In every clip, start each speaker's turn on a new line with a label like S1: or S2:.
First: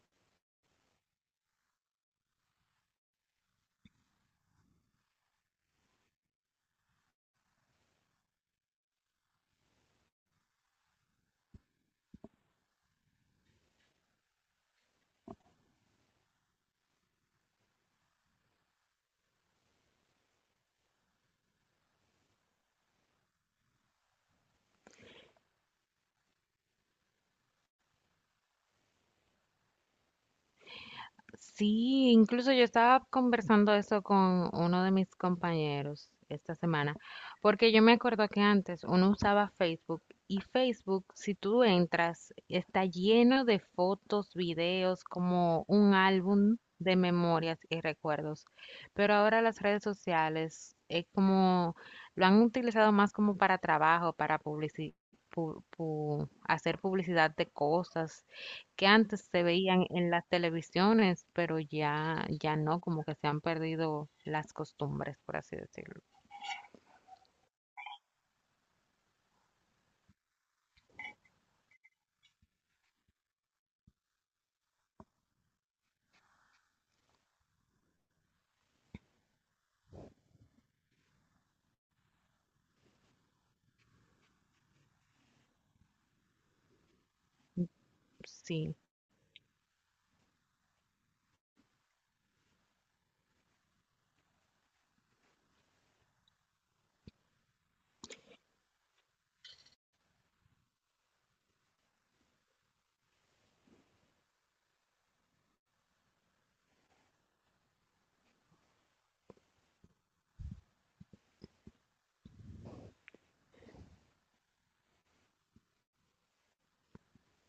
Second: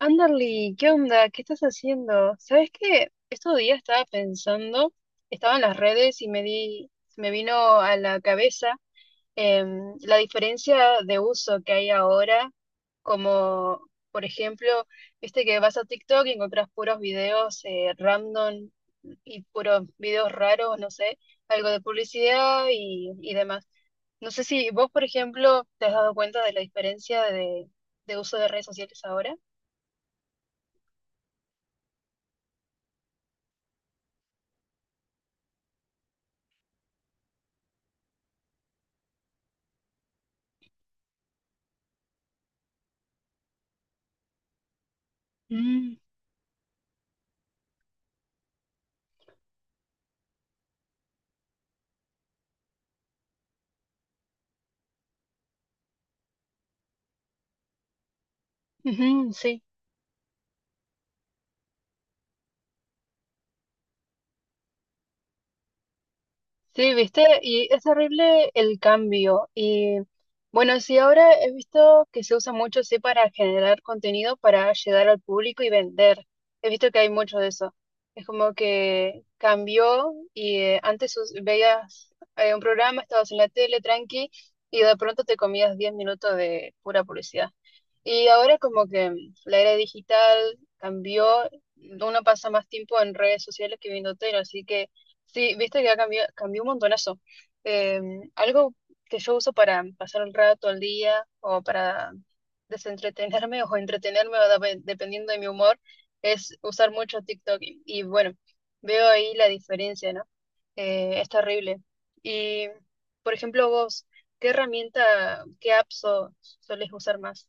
S1: Anderly, ¿qué onda? ¿Qué estás haciendo? ¿Sabes qué? Estos días estaba pensando, estaba en las redes y me di, me vino a la cabeza la diferencia de uso que hay ahora, como por ejemplo, viste que vas a TikTok y encontrás puros videos random y puros videos raros, no sé, algo de publicidad y demás. No sé si vos, por ejemplo, te has dado cuenta de la diferencia de uso de redes sociales ahora.
S2: Sí, incluso yo estaba conversando eso con uno de mis compañeros esta semana, porque yo me acuerdo que antes uno usaba Facebook y Facebook, si tú entras, está lleno de fotos, videos, como un álbum de memorias y recuerdos. Pero ahora las redes sociales es como lo han utilizado más como para trabajo, para hacer publicidad de cosas que antes
S1: Ujú,
S2: se
S1: sí,
S2: veían en las televisiones, pero ya, ya no, como que se han perdido las costumbres, por así decirlo.
S1: sí, viste, y es horrible el cambio. Y bueno, sí, ahora he visto que se usa mucho, sí, para generar contenido, para llegar al público y vender. He visto que hay mucho de eso. Es como que cambió y antes veías un programa, estabas en la tele tranqui y de pronto te comías 10 minutos de pura publicidad. Y ahora
S2: Sí,
S1: como que la era digital cambió, uno pasa más tiempo en redes sociales que viendo tele, así que sí, viste que ha cambiado, cambió un montonazo. Eh, Algo que yo uso para pasar el rato, el día, o para desentretenerme o entretenerme, o dependiendo de mi humor, es usar mucho TikTok. Y bueno, veo ahí la diferencia, ¿no? Es terrible. Y, por ejemplo, vos, ¿qué herramienta, qué apps solés usar más?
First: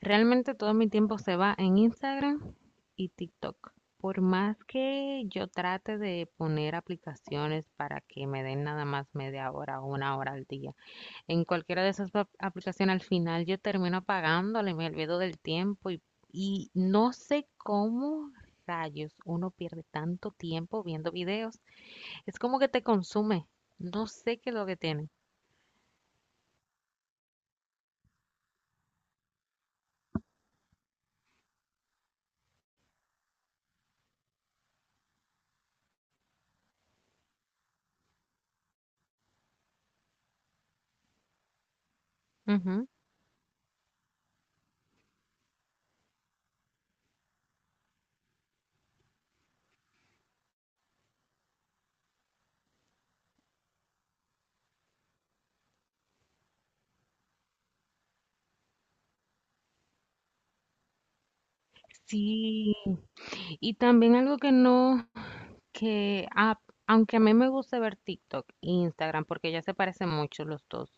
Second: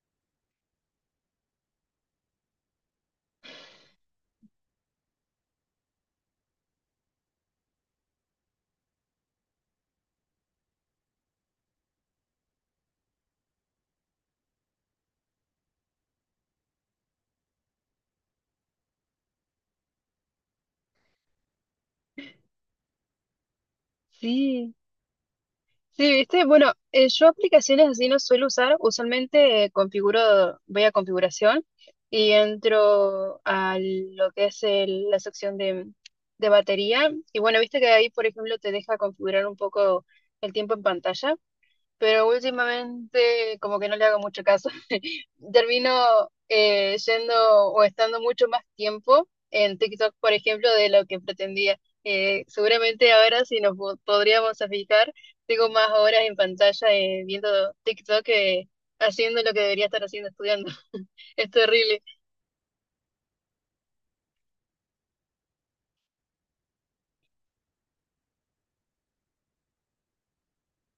S2: realmente todo mi tiempo se va en Instagram y TikTok. Por más que yo trate de poner aplicaciones para que me den nada más media hora o una hora al día, en cualquiera de esas aplicaciones al final yo termino apagándole, me olvido del tiempo y no sé cómo rayos uno pierde tanto tiempo viendo videos. Es como que te consume. No sé qué es lo
S1: Sí.
S2: que tiene.
S1: Sí, viste, bueno, yo aplicaciones así no suelo usar, usualmente configuro, voy a configuración y entro a lo que es la sección de batería. Y bueno, viste que ahí, por ejemplo, te deja configurar un poco el tiempo en pantalla, pero
S2: Ujú.
S1: últimamente como que no le hago mucho caso. Termino yendo o estando mucho más tiempo en TikTok, por ejemplo, de lo que pretendía. Seguramente ahora, si nos podríamos a fijar, tengo más horas en pantalla viendo TikTok que haciendo lo que debería estar haciendo, estudiando. Es terrible.
S2: Sí. Y también algo que no, que aunque a mí me gusta ver TikTok e Instagram, porque ya se parecen mucho los dos,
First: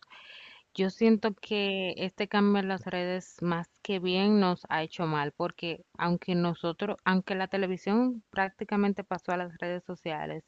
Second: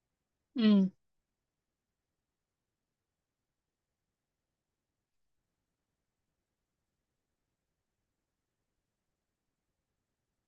S1: Mm,
S2: yo siento que este cambio en las redes más que bien nos ha hecho mal, porque aunque nosotros, aunque la televisión prácticamente pasó a las redes sociales,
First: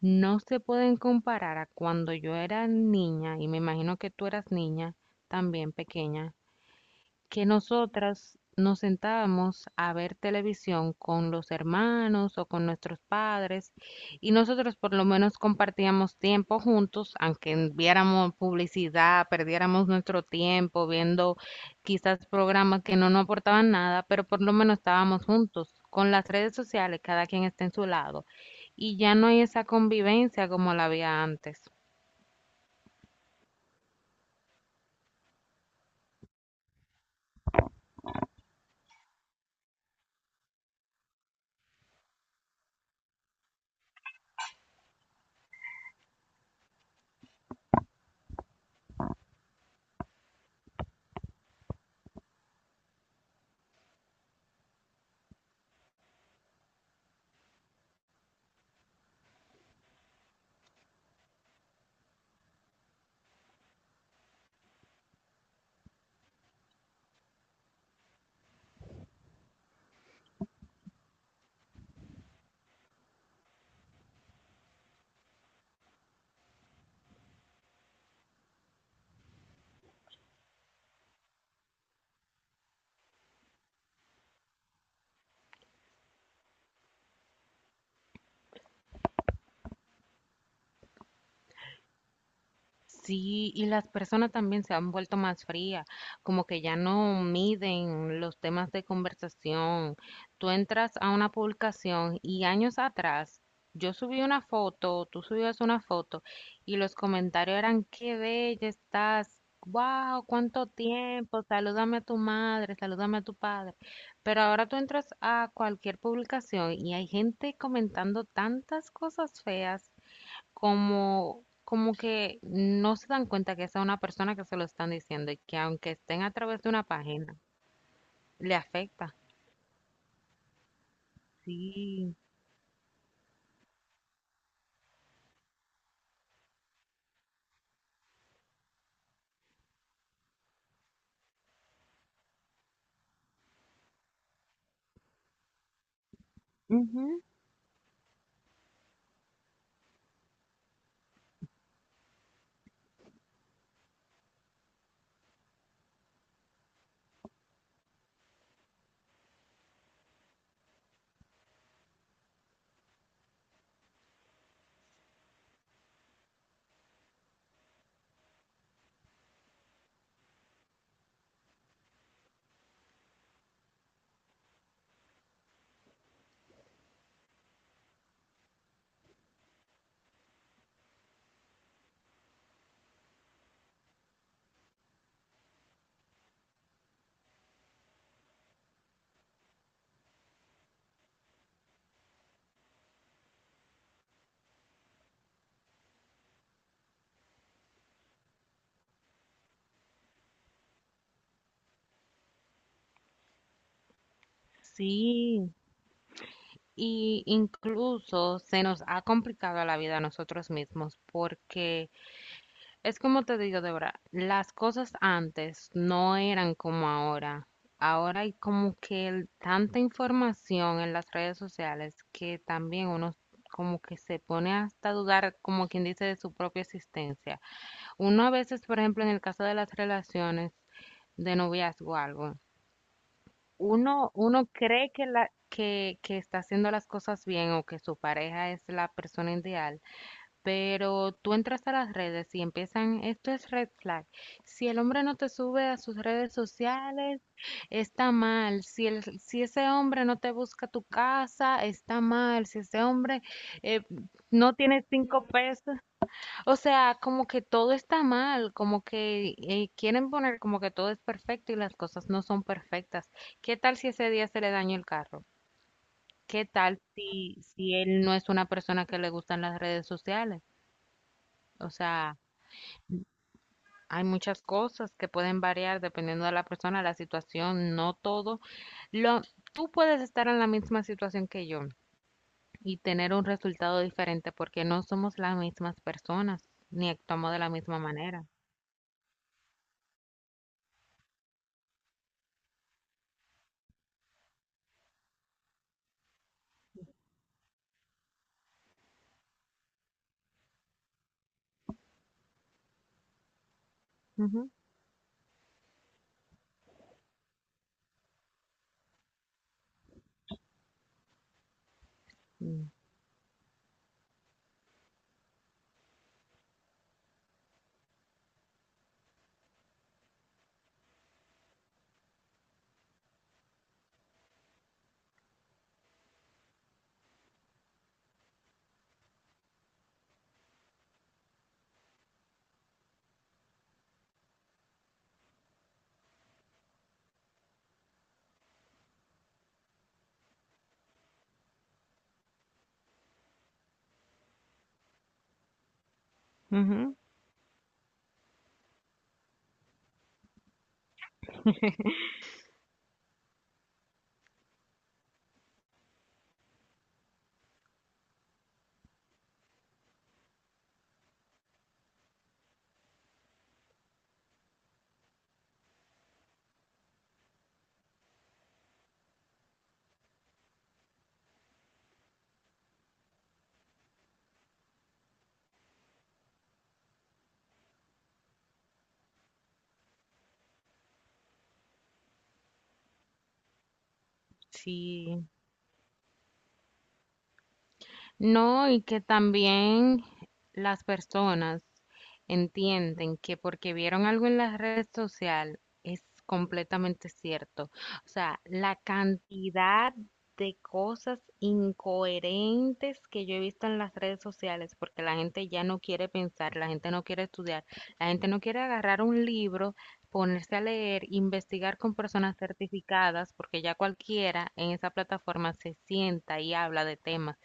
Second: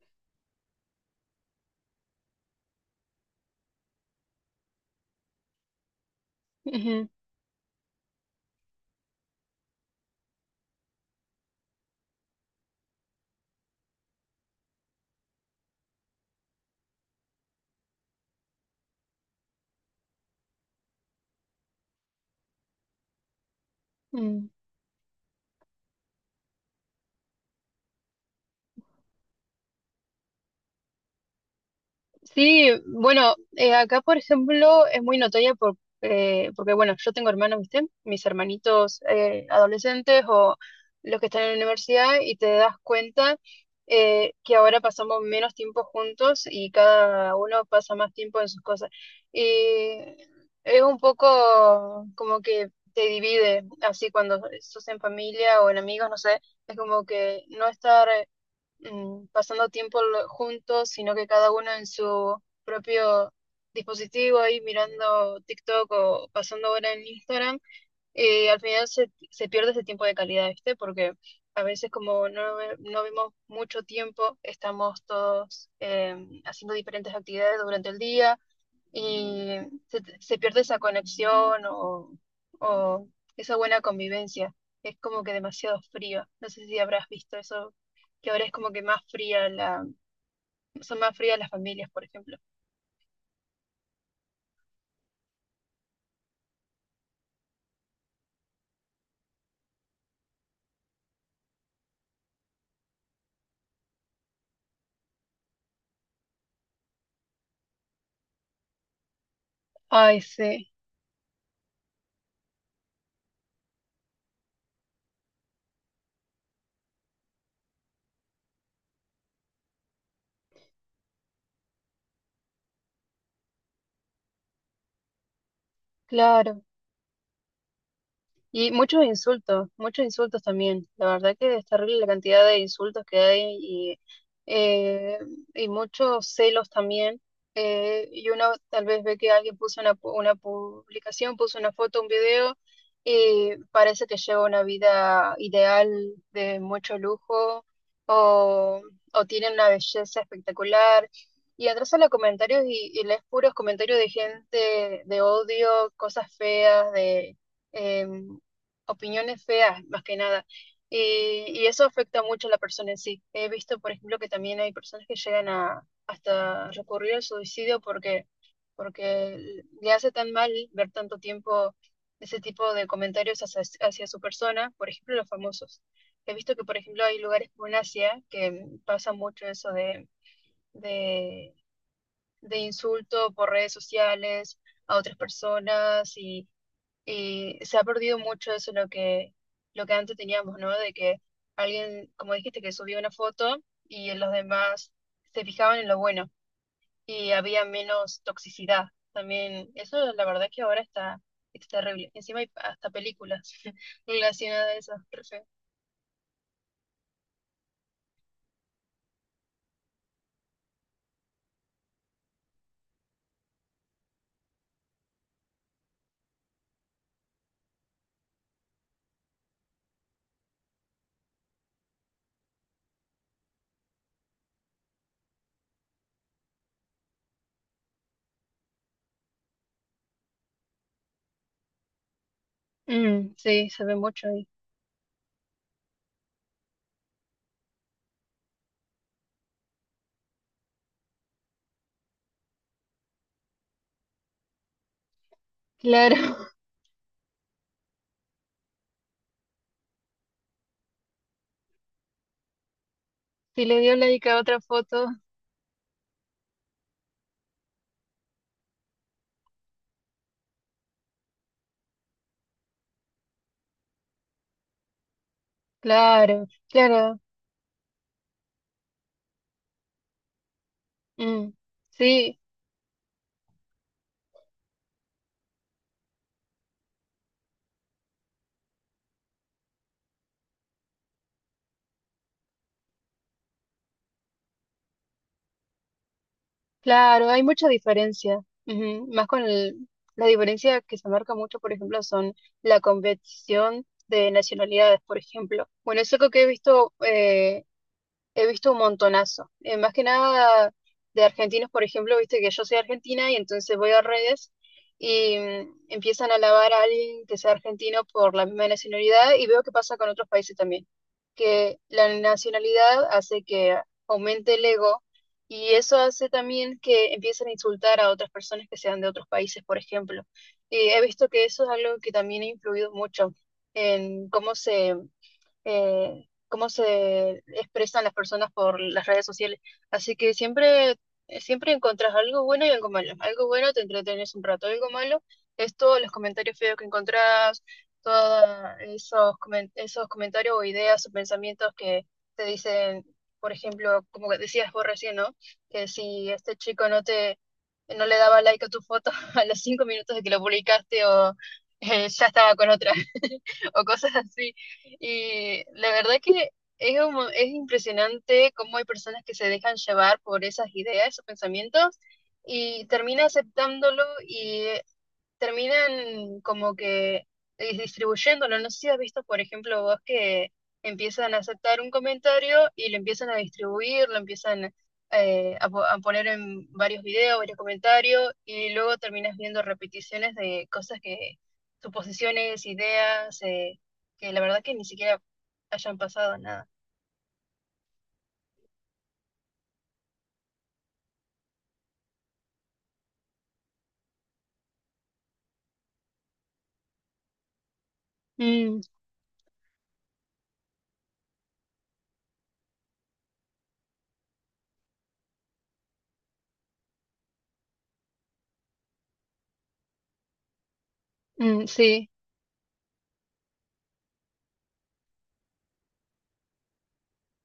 S2: no se pueden comparar a cuando yo era niña, y me imagino que tú eras niña también pequeña,
S1: ujú,
S2: que nosotras nos sentábamos a ver televisión con los hermanos o con nuestros padres y nosotros por lo menos compartíamos tiempo juntos, aunque viéramos publicidad, perdiéramos nuestro tiempo viendo quizás programas que no nos aportaban nada, pero por
S1: mm.
S2: lo menos estábamos juntos. Con las redes sociales, cada quien está en su lado y ya no hay esa convivencia como la había antes.
S1: Sí, bueno, acá por ejemplo es muy notoria por, porque bueno, yo tengo hermanos, ¿viste? Mis hermanitos adolescentes o los que están en la universidad, y te das cuenta que ahora pasamos menos tiempo juntos y cada uno pasa más tiempo en sus cosas. Y es un poco como que te divide, así cuando sos en familia o en amigos, no sé, es como que no estar pasando tiempo juntos, sino que cada uno en su propio dispositivo ahí mirando TikTok o pasando hora en Instagram, al final se pierde ese tiempo de calidad, ¿viste? Porque a veces como no, no vemos mucho tiempo, estamos todos haciendo diferentes actividades durante el día, y se pierde esa conexión o esa buena convivencia. Es como que demasiado fría. No sé si habrás visto eso, que ahora es como que más fría la, son más frías las familias, por ejemplo.
S2: Sí, y las personas también se han vuelto más frías, como que ya no miden los temas de conversación. Tú entras a una publicación y años atrás yo subí una foto, tú subías una foto y los comentarios eran, qué bella estás,
S1: Ay,
S2: wow, cuánto
S1: sí,
S2: tiempo, salúdame a tu madre, salúdame a tu padre. Pero ahora tú entras a cualquier publicación y hay gente comentando tantas cosas feas, como, como que no se dan cuenta que esa es una persona que se lo están diciendo y que aunque estén a través
S1: claro.
S2: de una página, le
S1: Y
S2: afecta.
S1: muchos insultos también. La verdad que es terrible la
S2: Sí,
S1: cantidad de insultos que hay eh, y muchos celos también. Y uno tal vez ve que alguien puso una, una publicación, puso una foto, un video, y parece que lleva una vida ideal de mucho
S2: ujú,
S1: lujo, o, o tiene una belleza espectacular. Y entras a los comentarios y lees puros comentarios de gente de odio, cosas feas, de... em, opiniones feas, más que nada. Y, y eso afecta mucho a la persona en sí. He visto, por ejemplo, que también hay personas que llegan a hasta recurrir al suicidio porque, porque le hace tan mal ver tanto tiempo ese tipo de comentarios hacia, hacia su persona, por ejemplo, los famosos. He visto que, por ejemplo, hay lugares como en Asia que pasa mucho eso de, de insulto por redes sociales a otras personas, y se ha perdido mucho eso lo que antes teníamos, ¿no? De que alguien, como dijiste, que subía una foto y los demás se fijaban en lo bueno y había menos toxicidad. También eso la verdad que ahora está, está terrible. Encima hay hasta películas relacionadas a eso. Re feo.
S2: sí. Y incluso se nos ha complicado la vida a nosotros mismos porque, es como te digo, Débora, las cosas antes no eran como ahora. Ahora hay como que tanta información en las redes sociales que también uno como que se pone hasta a dudar, como quien dice, de su propia existencia. Uno a veces, por ejemplo, en el caso de las relaciones de noviazgo o algo,
S1: Mm, sí, se ve
S2: uno,
S1: mucho ahí.
S2: uno cree que está haciendo las cosas bien o que su pareja es la persona ideal, pero tú entras a las redes y empiezan, esto es red flag. Si el hombre no te sube a sus
S1: Claro.
S2: redes sociales, está mal. Si el, si ese hombre no te busca tu casa, está mal. Si ese hombre
S1: Si le
S2: eh,
S1: dio like a
S2: no
S1: otra
S2: tiene
S1: foto,
S2: 5 pesos. O sea, como que todo está mal, como que quieren poner como que todo es perfecto y las cosas no son perfectas. ¿Qué tal si ese día se le dañó el carro?
S1: claro,
S2: ¿Qué tal
S1: claro.
S2: si, si él no es una persona que le gustan las redes sociales?
S1: Mm,
S2: O sea,
S1: sí,
S2: hay muchas cosas que pueden variar dependiendo de la persona, la situación, no todo. Lo, tú puedes estar en la misma situación que yo y tener un resultado diferente porque no somos las mismas personas ni
S1: claro,
S2: actuamos de
S1: hay
S2: la
S1: mucha
S2: misma manera.
S1: diferencia. Ujú. Más con la diferencia que se marca mucho, por ejemplo, son la competición de nacionalidades, por ejemplo. Bueno, es algo que he visto he visto un montonazo. Más que nada de argentinos, por ejemplo, viste que yo soy argentina y entonces voy a
S2: Ujú.
S1: redes y empiezan a alabar a alguien que sea argentino por la misma nacionalidad, y veo que pasa con otros países también, que la
S2: Mm.
S1: nacionalidad hace que aumente el ego, y eso hace también que empiecen a insultar a otras personas que sean de otros países, por ejemplo. Y he visto que eso es algo que también ha influido mucho en cómo se expresan las personas por las redes sociales. Así que siempre, siempre encontrás algo bueno y algo malo. Algo bueno te entretenes un rato, algo malo es todos los comentarios feos que encontrás, todos esos, esos comentarios o ideas o pensamientos que te dicen, por ejemplo, como que decías vos recién, ¿no? Que si este chico
S2: Ujú.
S1: no te... no le daba like a tu foto a los 5 minutos de que lo publicaste, o ya estaba con otra o cosas así. Y la verdad que es, es impresionante cómo hay personas que se dejan llevar por esas ideas, esos pensamientos, y termina aceptándolo, terminan como que distribuyéndolo. No sé si has visto, por ejemplo, vos, que empiezan a aceptar un comentario y lo empiezan a distribuir, lo empiezan a a poner en varios videos, varios comentarios, y luego terminas viendo repeticiones de cosas que, suposiciones, ideas, que la verdad que ni siquiera
S2: Sí.
S1: hayan pasado nada.
S2: No, y que también las personas entienden que porque vieron algo en la red social es completamente cierto. O sea, la
S1: Mm,
S2: cantidad de cosas incoherentes que yo he visto en las redes sociales, porque la gente ya no quiere pensar, la gente no quiere estudiar, la gente no quiere agarrar un libro, ponerse a leer,
S1: mm,
S2: investigar con
S1: sí,
S2: personas certificadas, porque ya cualquiera en esa plataforma se sienta y habla de temas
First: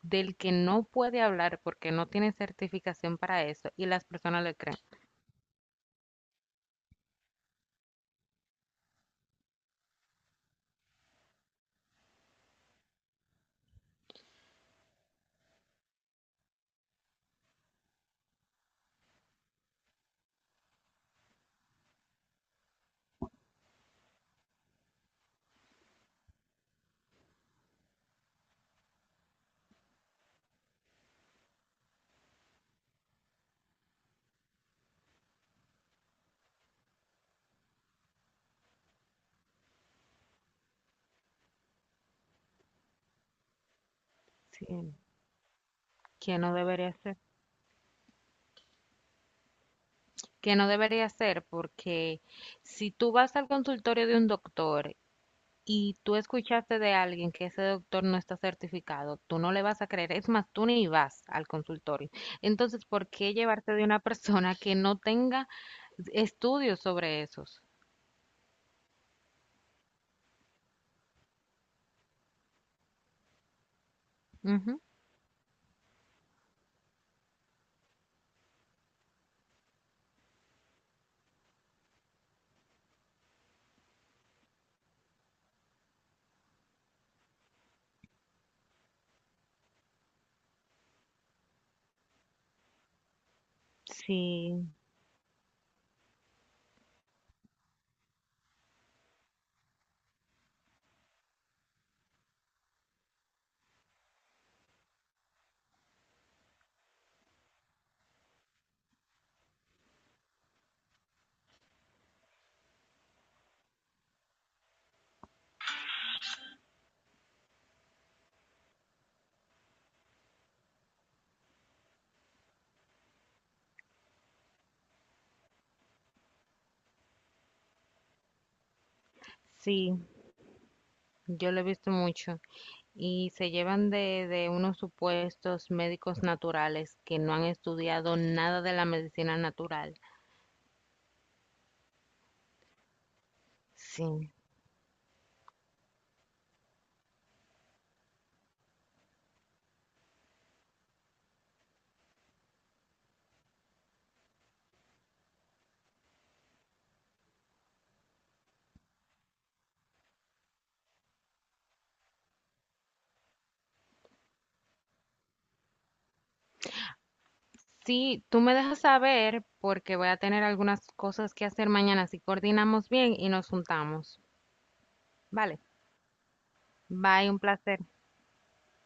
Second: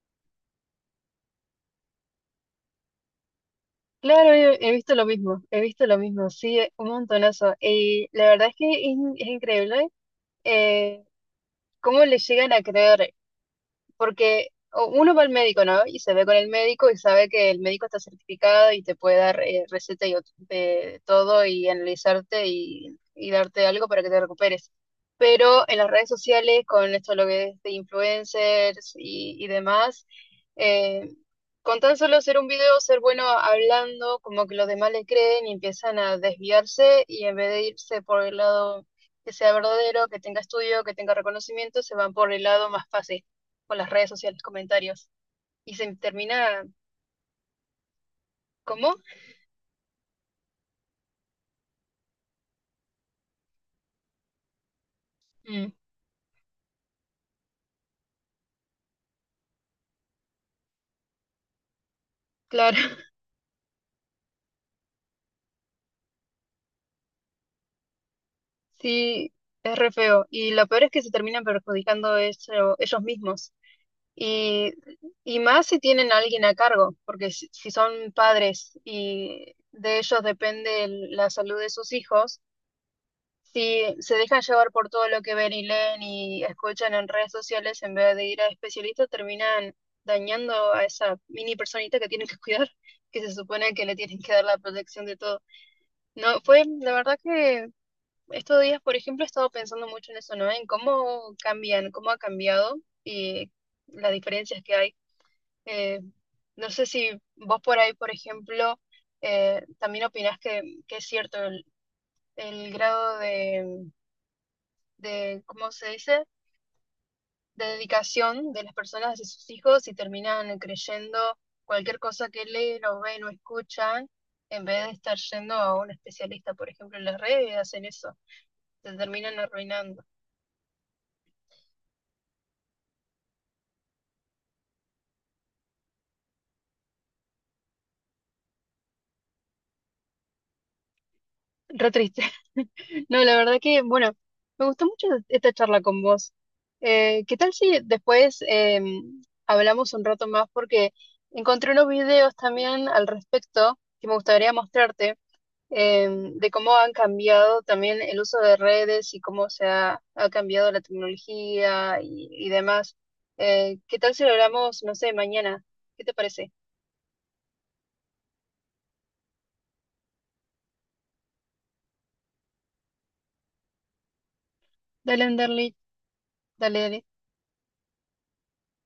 S2: del que no puede hablar porque no tiene certificación para eso y las
S1: claro,
S2: personas le
S1: he, he
S2: creen.
S1: visto lo mismo, he visto lo mismo, sí, un montonazo. Y la verdad es que es, es increíble. ¿Cómo le llegan a creer? Porque uno va al médico, ¿no? Y se ve con el médico y sabe que el médico está certificado y te puede dar receta y de todo y analizarte y darte algo para que te recuperes. Pero en las redes sociales, con esto lo que es de influencers y demás, eh, con tan solo hacer un video, ser bueno hablando, como que los demás le creen y empiezan a desviarse y en vez de irse por el lado que sea verdadero, que tenga estudio, que tenga reconocimiento, se van por el lado más fácil con las redes sociales,
S2: Sí,
S1: comentarios. Y se
S2: que no
S1: termina,
S2: debería ser.
S1: ¿cómo?
S2: Que no debería ser, porque si tú vas al consultorio de un doctor
S1: Mm,
S2: y tú escuchaste de alguien que ese doctor no está certificado, tú no le vas a creer, es más, tú ni vas al consultorio.
S1: claro.
S2: Entonces, ¿por qué llevarte de una persona que no tenga estudios sobre esos?
S1: Sí, es re feo. Y lo peor es que se terminan perjudicando ellos mismos. Y,
S2: Ujú.
S1: y más si tienen a alguien a cargo, porque si, si son padres y de ellos depende la salud de sus hijos, si se dejan llevar por todo lo que ven y leen y escuchan en redes sociales, en vez de ir a especialistas, terminan dañando a esa mini personita que tienen que cuidar, que se supone que le tienen que dar la
S2: Sí,
S1: protección de todo. No, fue, la verdad que estos días, por ejemplo, he estado pensando mucho en eso, ¿no? En cómo cambian, cómo ha cambiado y las diferencias que hay. Eh, no sé si vos por ahí, por ejemplo, también opinás que es cierto el grado de, ¿cómo se dice? De dedicación de las personas hacia sus hijos y terminan creyendo cualquier cosa que leen o ven o escuchan, en vez de estar yendo a un especialista, por ejemplo, en las redes hacen eso, se terminan
S2: sí.
S1: arruinando.
S2: Yo lo he visto mucho. Y se llevan de unos supuestos médicos naturales que no han estudiado nada de la medicina natural.
S1: Re triste. No, la verdad que, bueno,
S2: Sí.
S1: me gustó mucho esta charla con vos. ¿Qué tal si después hablamos un rato más? Porque encontré unos videos también al respecto que me gustaría mostrarte. De cómo han cambiado también el uso de redes y cómo se ha, ha cambiado la tecnología y demás. ¿Qué tal si lo hablamos, no sé, mañana? ¿Qué te parece?
S2: Sí, tú me dejas saber porque voy a tener algunas cosas que hacer mañana. Si coordinamos bien y nos juntamos.
S1: Dale,
S2: Vale.
S1: Anderly, dale, dale.
S2: Bye, un placer.